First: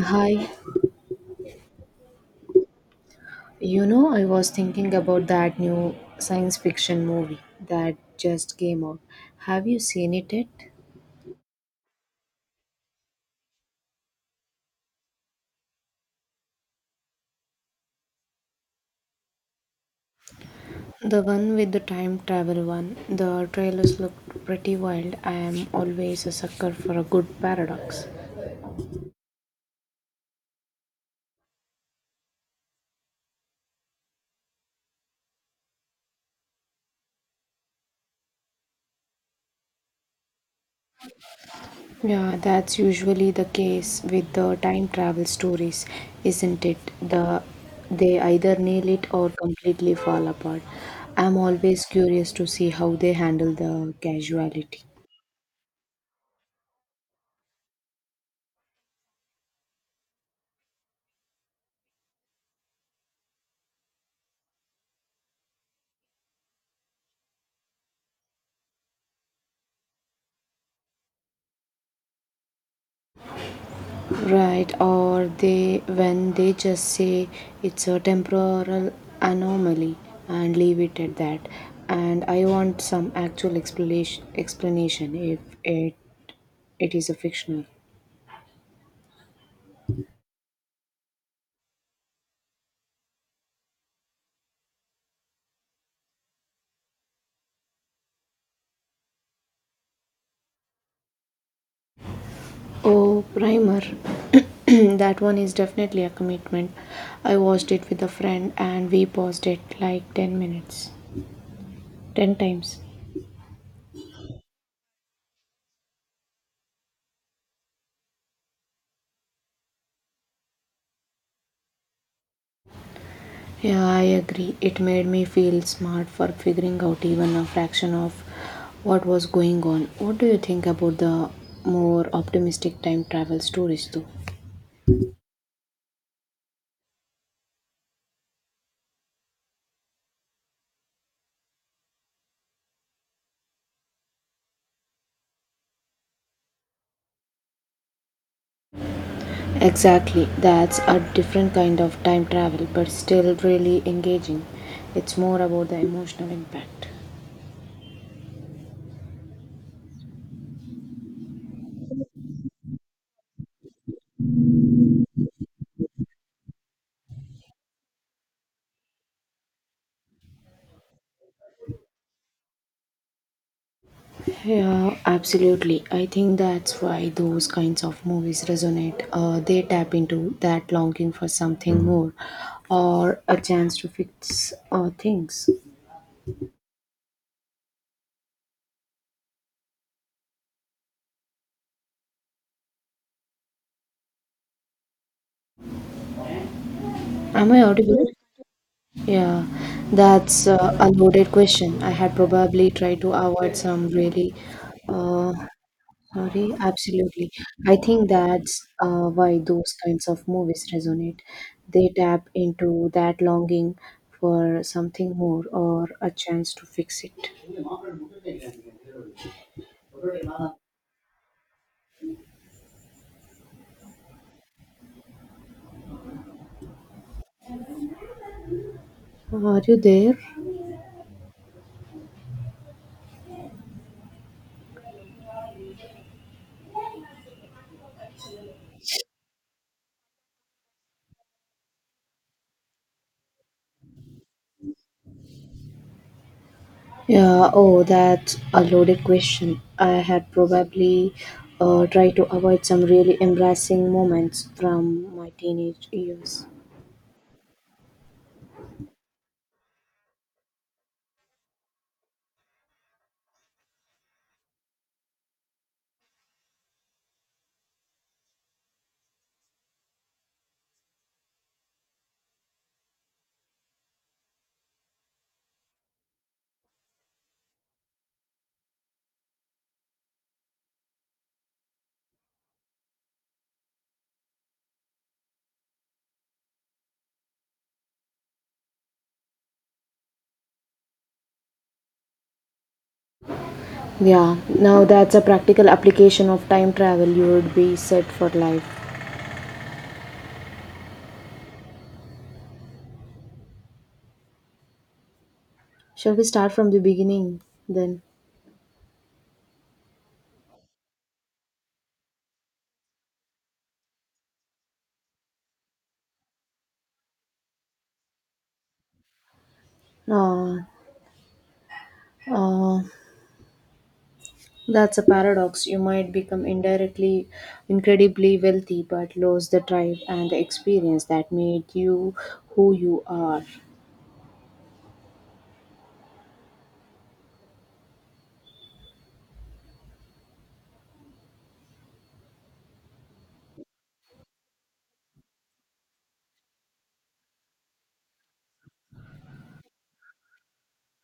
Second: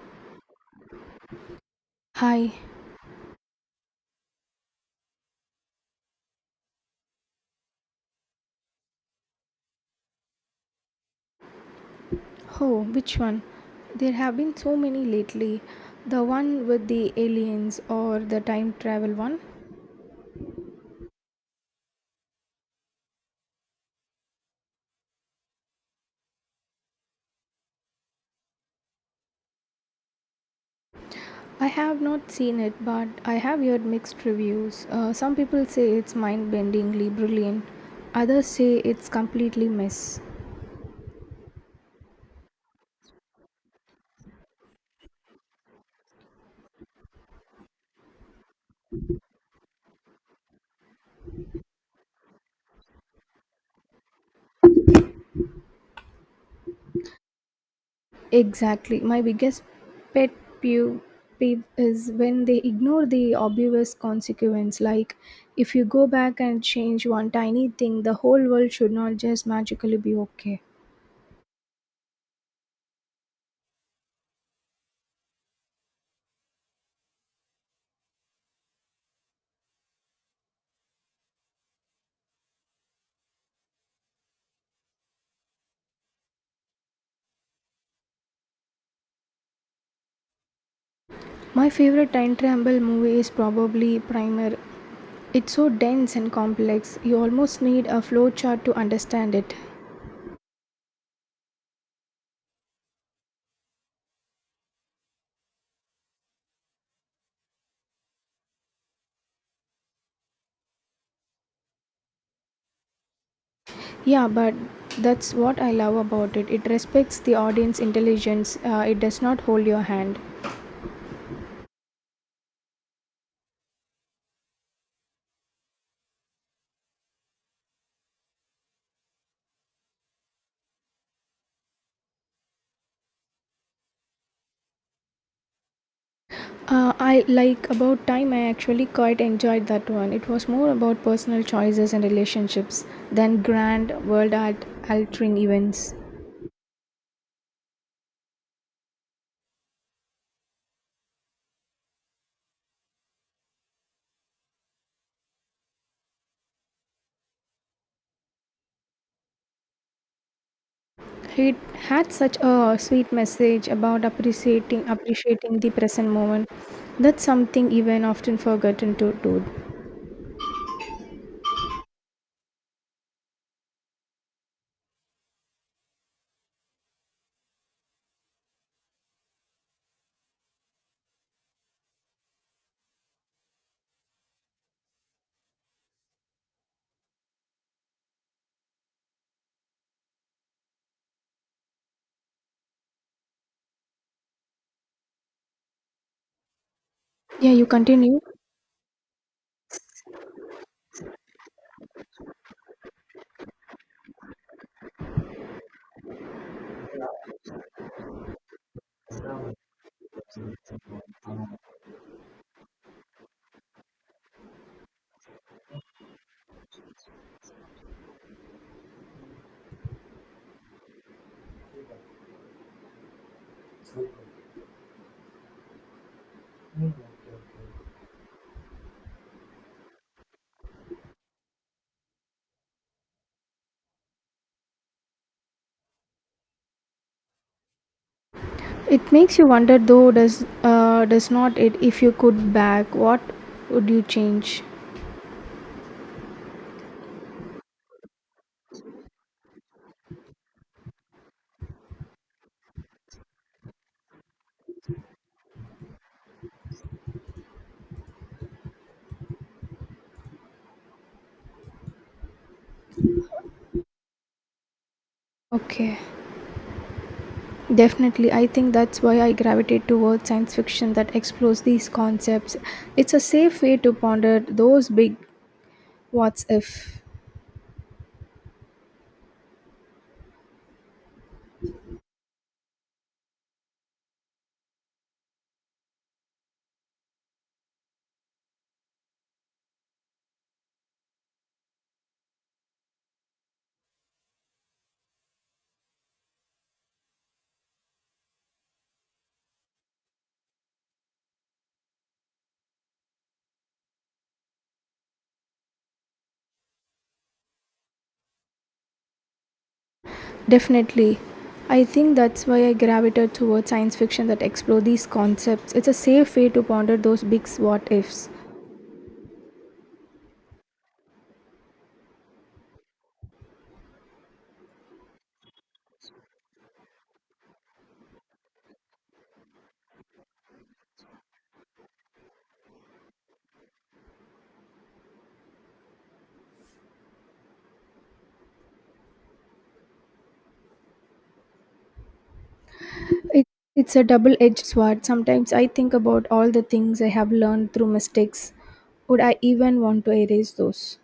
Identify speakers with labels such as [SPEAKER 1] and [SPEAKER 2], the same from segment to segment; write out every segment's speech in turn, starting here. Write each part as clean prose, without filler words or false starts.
[SPEAKER 1] Hi,
[SPEAKER 2] Hi.
[SPEAKER 1] I was thinking about that new science fiction movie that just came out. Have you seen it yet?
[SPEAKER 2] Oh, which one? There have been so many lately. The one with the aliens or the time travel one?
[SPEAKER 1] The one with the time travel one. The trailers look pretty wild. I am always a sucker for a good paradox.
[SPEAKER 2] I have not seen it, but I have heard mixed reviews. Some people say it's mind bendingly brilliant, others say it's completely mess.
[SPEAKER 1] Yeah, that's usually the case with the time travel stories, isn't it? They either nail it or completely fall apart. I'm always curious to see how they handle the casuality.
[SPEAKER 2] Exactly. My biggest pet peeve peeve is when they ignore the obvious consequence, like if you go back and change one tiny thing, the whole world should not just magically be okay.
[SPEAKER 1] Right, or they when they just say it's a temporal anomaly and leave it at that, and I want some actual explanation if it is a fictional.
[SPEAKER 2] My favorite time travel movie is probably Primer. It's so dense and complex, you almost need a flowchart to understand it.
[SPEAKER 1] Oh, Primer. That one is definitely a commitment. I watched it with a friend and we paused it like 10 minutes 10 times.
[SPEAKER 2] Yeah, but that's what I love about it. It respects the audience intelligence, it does not hold your hand.
[SPEAKER 1] Yeah, I agree. It made me feel smart for figuring out even a fraction of what was going on. What do you think about the more optimistic time travel stories, though?
[SPEAKER 2] I like about time, I actually quite enjoyed that one. It was more about personal choices and relationships than grand world art altering events.
[SPEAKER 1] Exactly. That's a different kind of time travel, but still really engaging. It's more about the emotional impact.
[SPEAKER 2] He had such a sweet message about appreciating the present moment. That's something even often forgotten to do.
[SPEAKER 1] Yeah, absolutely. I think that's why those kinds of movies resonate. They tap into that longing for something more or a chance to fix things. Am
[SPEAKER 2] Yeah,
[SPEAKER 1] I
[SPEAKER 2] you
[SPEAKER 1] audible?
[SPEAKER 2] continue.
[SPEAKER 1] Yeah, that's a loaded question. I had probably tried to avoid some really, uh, sorry, absolutely. I think that's why those kinds of movies resonate. They tap into that longing for something more or a chance to fix it. Are you there?
[SPEAKER 2] It makes you wonder though, does not it, if you could back what would you change?
[SPEAKER 1] Yeah, oh, that's a loaded question. I had probably tried to avoid some really embarrassing moments from my teenage years.
[SPEAKER 2] Okay. Definitely. I think that's why I gravitate towards science fiction that explores these concepts. It's a safe way to ponder those big what's if.
[SPEAKER 1] Yeah, now that's a practical application of time travel. You would be set for life. Shall we start from the beginning then?
[SPEAKER 2] Definitely. I think that's why I gravitate towards science fiction that explore these concepts. It's a safe way to ponder those big what ifs.
[SPEAKER 1] Uh, uh, that's a paradox. You might become indirectly incredibly wealthy but lose the drive and the experience that made you who you are.
[SPEAKER 2] It, it's a double edged sword. Sometimes I think about all the things I have learned through mistakes. Would I even want to erase those?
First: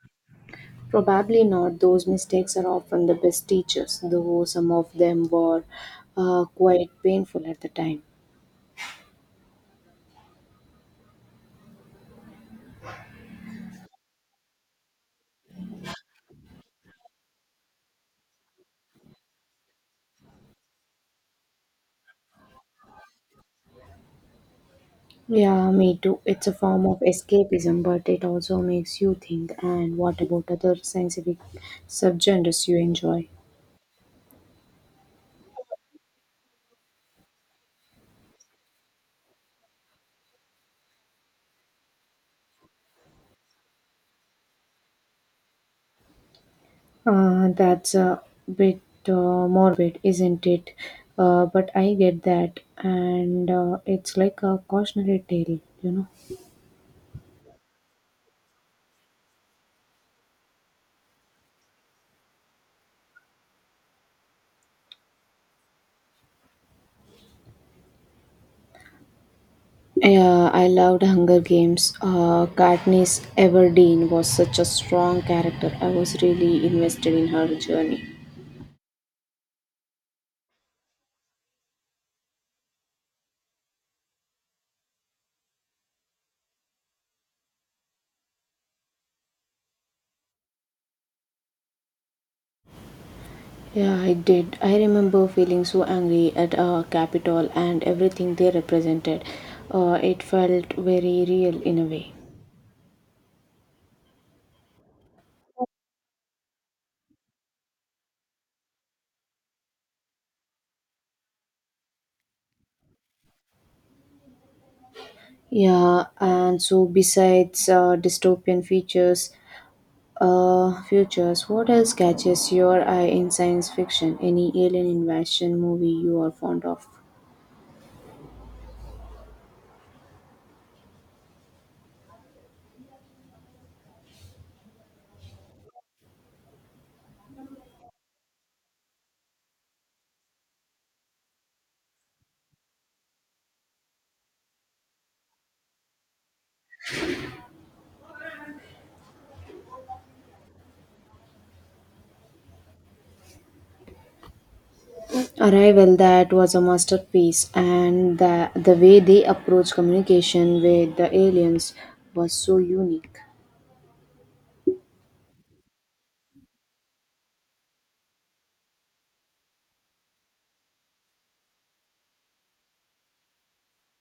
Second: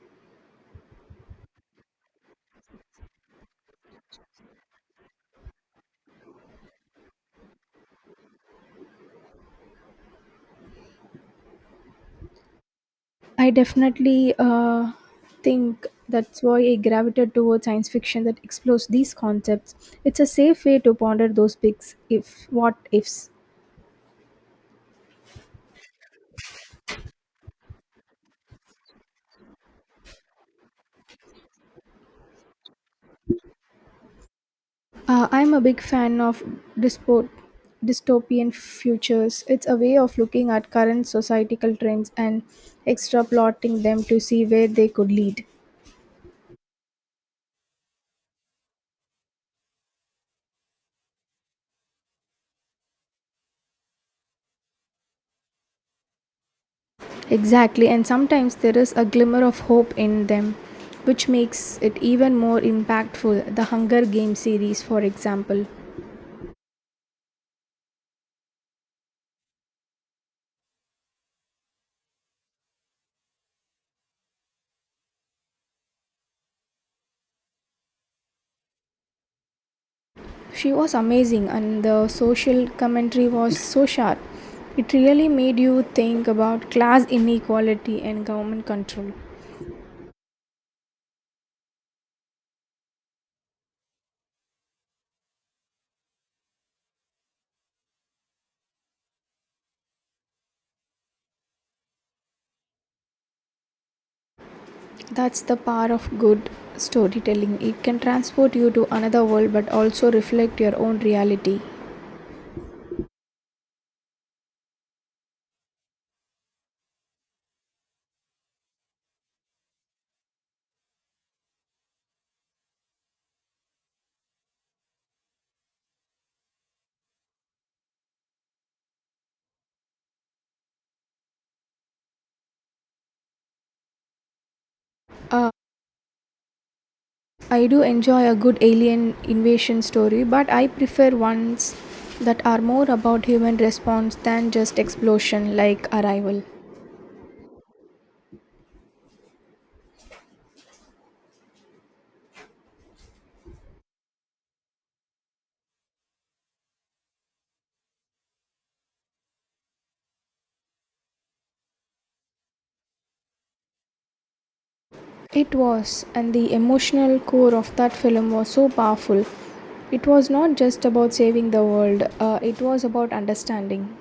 [SPEAKER 1] Probably not. Those mistakes are often the best teachers, though some of them were quite painful at the time.
[SPEAKER 2] I definitely think that's why I gravitate towards science fiction that explores these concepts. It's a safe way to ponder those big if what ifs.
[SPEAKER 1] Yeah, me too. It's a form of escapism, but it also makes you think. And what about other scientific subgenres you enjoy?
[SPEAKER 2] I'm a big fan of dyspo- dystopian futures. It's a way of looking at current societal trends and extrapolating them to see where they could lead.
[SPEAKER 1] That's a bit morbid, isn't it? But I get that, and it's like a cautionary tale, you know.
[SPEAKER 2] Exactly, and sometimes there is a glimmer of hope in them, which makes it even more impactful. The Hunger Games series, for example.
[SPEAKER 1] Yeah, I loved Hunger Games. Katniss Everdeen was such a strong character. I was really invested in her journey.
[SPEAKER 2] She was amazing, and the social commentary was so sharp. It really made you think about class inequality and government control.
[SPEAKER 1] Yeah, I did. I remember feeling so angry at Capitol and everything they represented. It felt very real in a way.
[SPEAKER 2] That's the power of good storytelling. It can transport you to another world but also reflect your own reality.
[SPEAKER 1] Yeah, and so besides futures, what else catches your eye in science fiction? Any alien invasion movie you are fond of?
[SPEAKER 2] Uh, I do enjoy a good alien invasion story, but I prefer ones that are more about human response than just explosion like Arrival.
[SPEAKER 1] Arrival, that was a masterpiece, and the way they approached communication with the aliens was so unique.
[SPEAKER 2] It was, and the emotional core of that film was so powerful. It was not just about saving the world, it was about understanding.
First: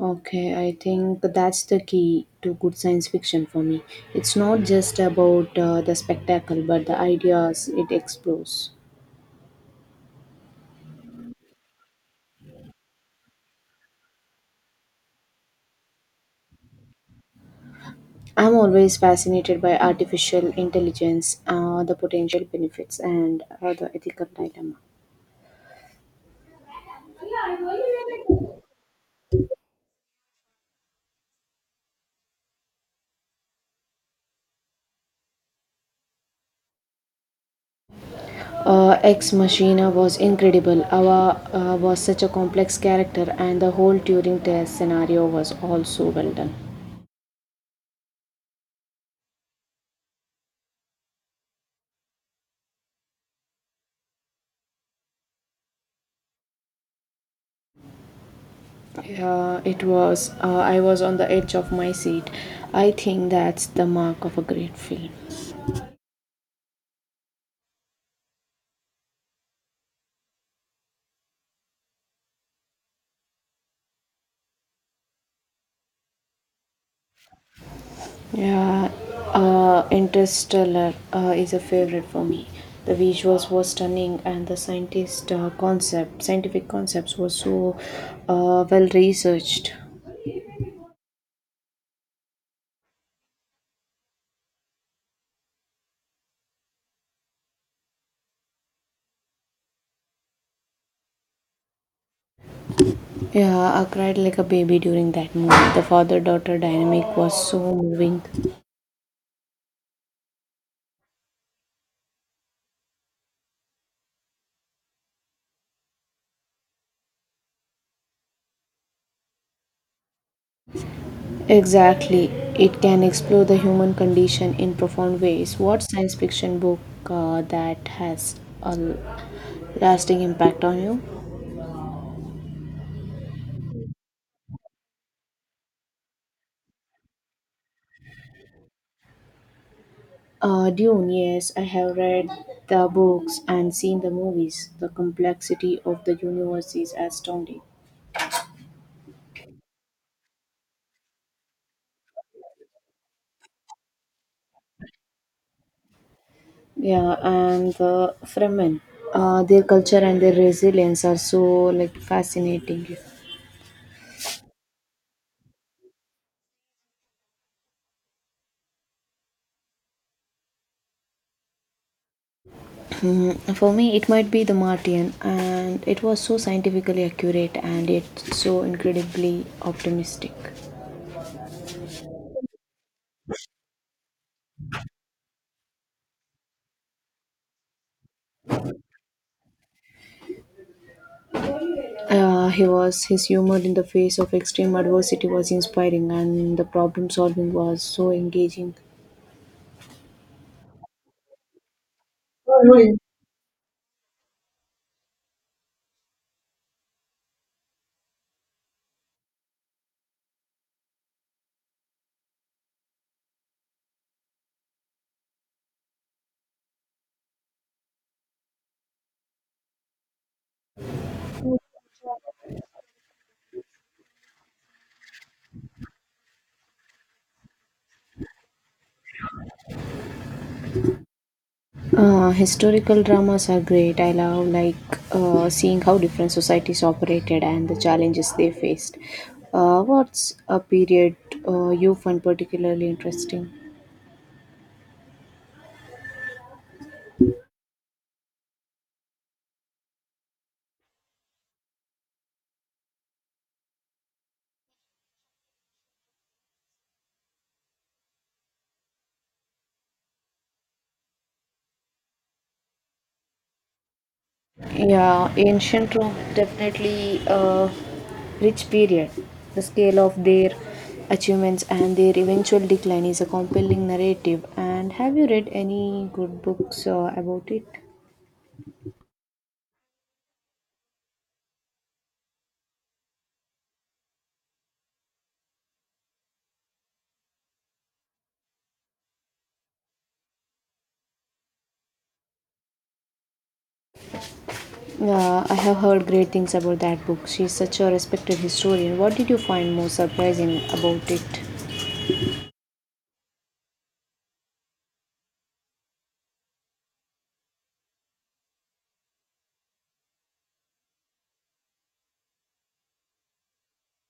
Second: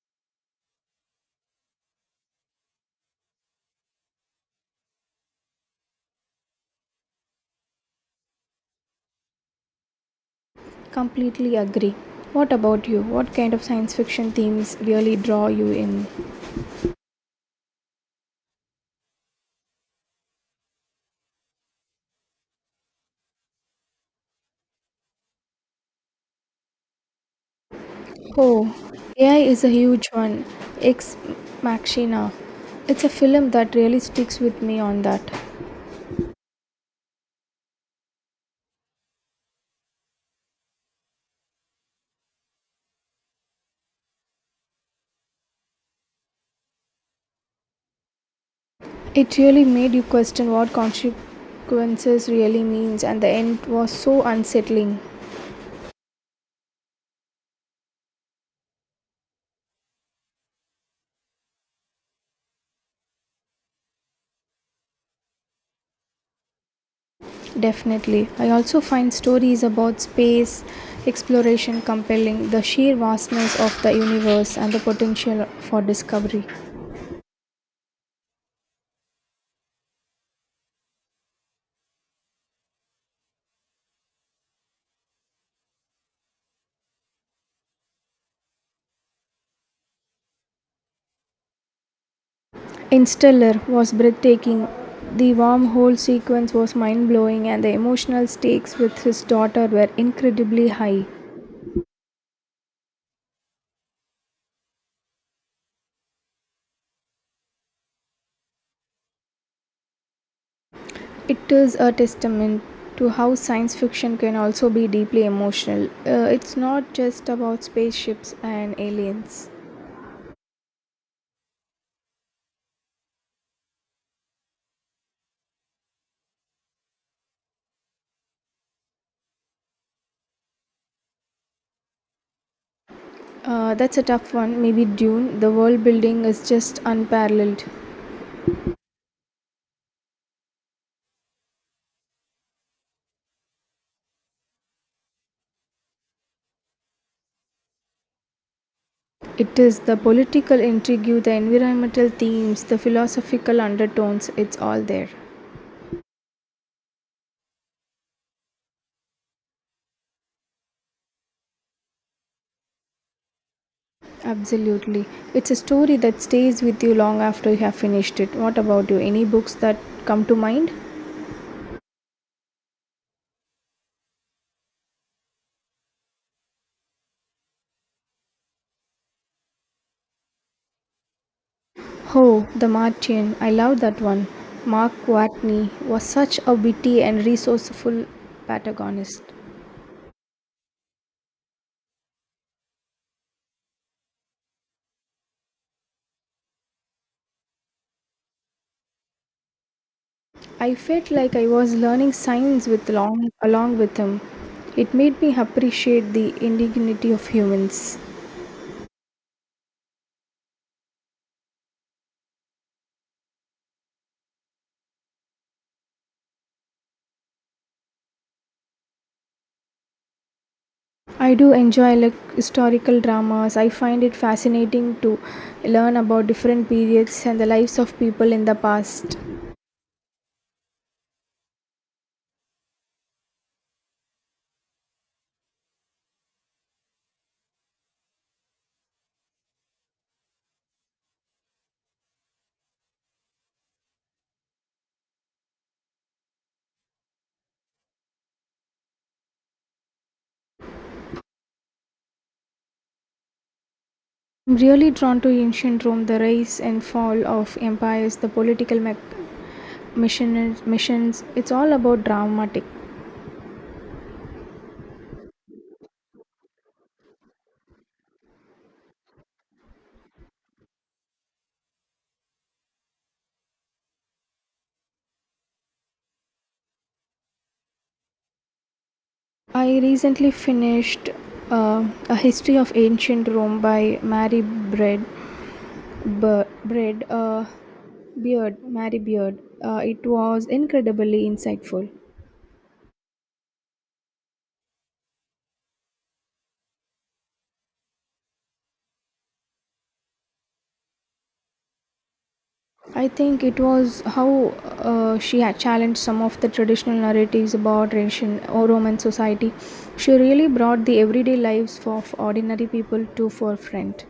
[SPEAKER 1] Okay, I think that's the key to good science fiction for me. It's not just about the spectacle, but the ideas it explores.
[SPEAKER 2] Completely agree. What about you? What kind of science fiction themes really draw you in?
[SPEAKER 1] I'm always fascinated by artificial intelligence, the potential benefits, and the ethical dilemma.
[SPEAKER 2] Oh, AI is a huge one. Ex Machina. It's a film that really sticks with me on that.
[SPEAKER 1] Ex Machina was incredible. Ava was such a complex character, and the whole Turing test scenario was also well done.
[SPEAKER 2] It really made you question what consequences really means, and the end was so unsettling.
[SPEAKER 1] It was. I was on the edge of my seat. I think that's the mark of a great film.
[SPEAKER 2] Definitely. I also find stories about space exploration compelling, the sheer vastness of the universe and the potential for discovery.
[SPEAKER 1] Yeah, Interstellar is a favorite for me. The visuals were stunning, and the scientific concepts were so well researched.
[SPEAKER 2] In was breathtaking. The wormhole sequence was mind blowing, and the emotional stakes with his daughter were incredibly high.
[SPEAKER 1] Yeah, I cried like a baby during that movie. The father daughter dynamic was so moving.
[SPEAKER 2] It is a testament to how science fiction can also be deeply emotional. It's not just about spaceships and aliens.
[SPEAKER 1] Exactly. It can explore the human condition in profound ways. What science fiction book that has a lasting impact on you?
[SPEAKER 2] That's a tough one. Maybe Dune. The world building is just unparalleled.
[SPEAKER 1] Dune, yes, I have read the books and seen the movies. The complexity of the universe is astounding.
[SPEAKER 2] It is the political intrigue, the environmental themes, the philosophical undertones, it's all there.
[SPEAKER 1] Yeah, and the Fremen, their culture and their resilience are so like fascinating.
[SPEAKER 2] Absolutely. It's a story that stays with you long after you have finished it. What about you? Any books that come to mind?
[SPEAKER 1] Mm, for me, it might be the Martian, and it was so scientifically accurate and yet so incredibly optimistic.
[SPEAKER 2] Oh, The Martian. I love that one. Mark Watney was such a witty and resourceful protagonist.
[SPEAKER 1] He was, his humor in the face of extreme adversity was inspiring, and the problem solving was so engaging.
[SPEAKER 2] I felt like I was learning science with long, along with him. It made me appreciate the indignity of humans. I do enjoy like historical dramas. I find it fascinating to learn about different periods and the lives of people in the past.
[SPEAKER 1] Historical dramas are great. I love like seeing how different societies operated and the challenges they faced. What's a period you find particularly interesting?
[SPEAKER 2] I'm really drawn to ancient Rome, the rise and fall of empires, the political missions, missions. It's all about dramatic.
[SPEAKER 1] Yeah, ancient Rome, definitely a rich period. The scale of their achievements and their eventual decline is a compelling narrative. And have you read any good books about it?
[SPEAKER 2] I recently finished A History of Ancient Rome by Mary Bread. Ber- Bread uh, Beard, Mary Beard. It was incredibly insightful.
[SPEAKER 1] Yeah, I have heard great things about that book. She's such a respected historian. What did you find most surprising about it?
[SPEAKER 2] I think it was how she had challenged some of the traditional narratives about Russian or Roman society. She really brought the everyday lives of ordinary people to forefront.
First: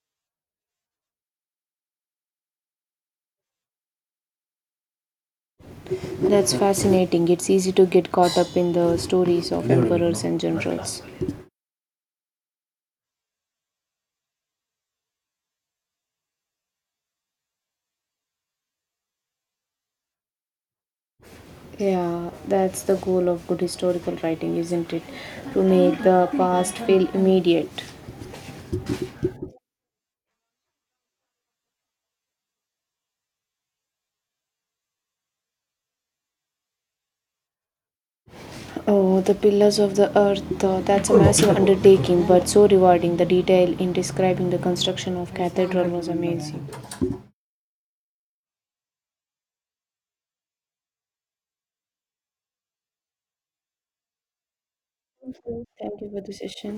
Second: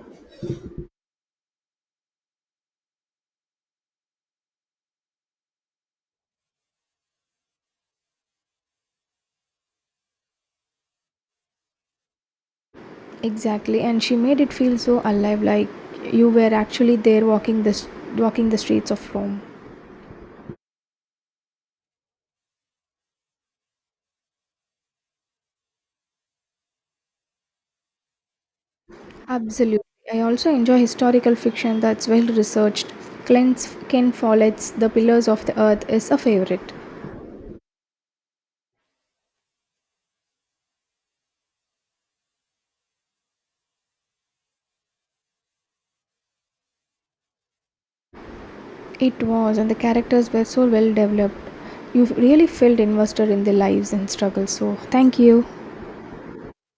[SPEAKER 1] That's fascinating. It's easy to get caught up in the stories of emperors and generals.
[SPEAKER 2] Exactly, and she made it feel so alive, like you were actually there walking the streets of Rome.
[SPEAKER 1] Yeah, that's the goal of good historical writing, isn't it? To make the past feel immediate.
[SPEAKER 2] Absolutely. I also enjoy historical fiction that's well researched. Ken Follett's The Pillars of the Earth is a favorite.
[SPEAKER 1] Oh, the Pillars of the Earth, that's a massive undertaking, but so rewarding. The detail in describing the construction of cathedral was amazing.
[SPEAKER 2] It was, and the characters were so well developed. You really felt invested in their lives and struggles. So, thank you.
[SPEAKER 1] Thank you for the session.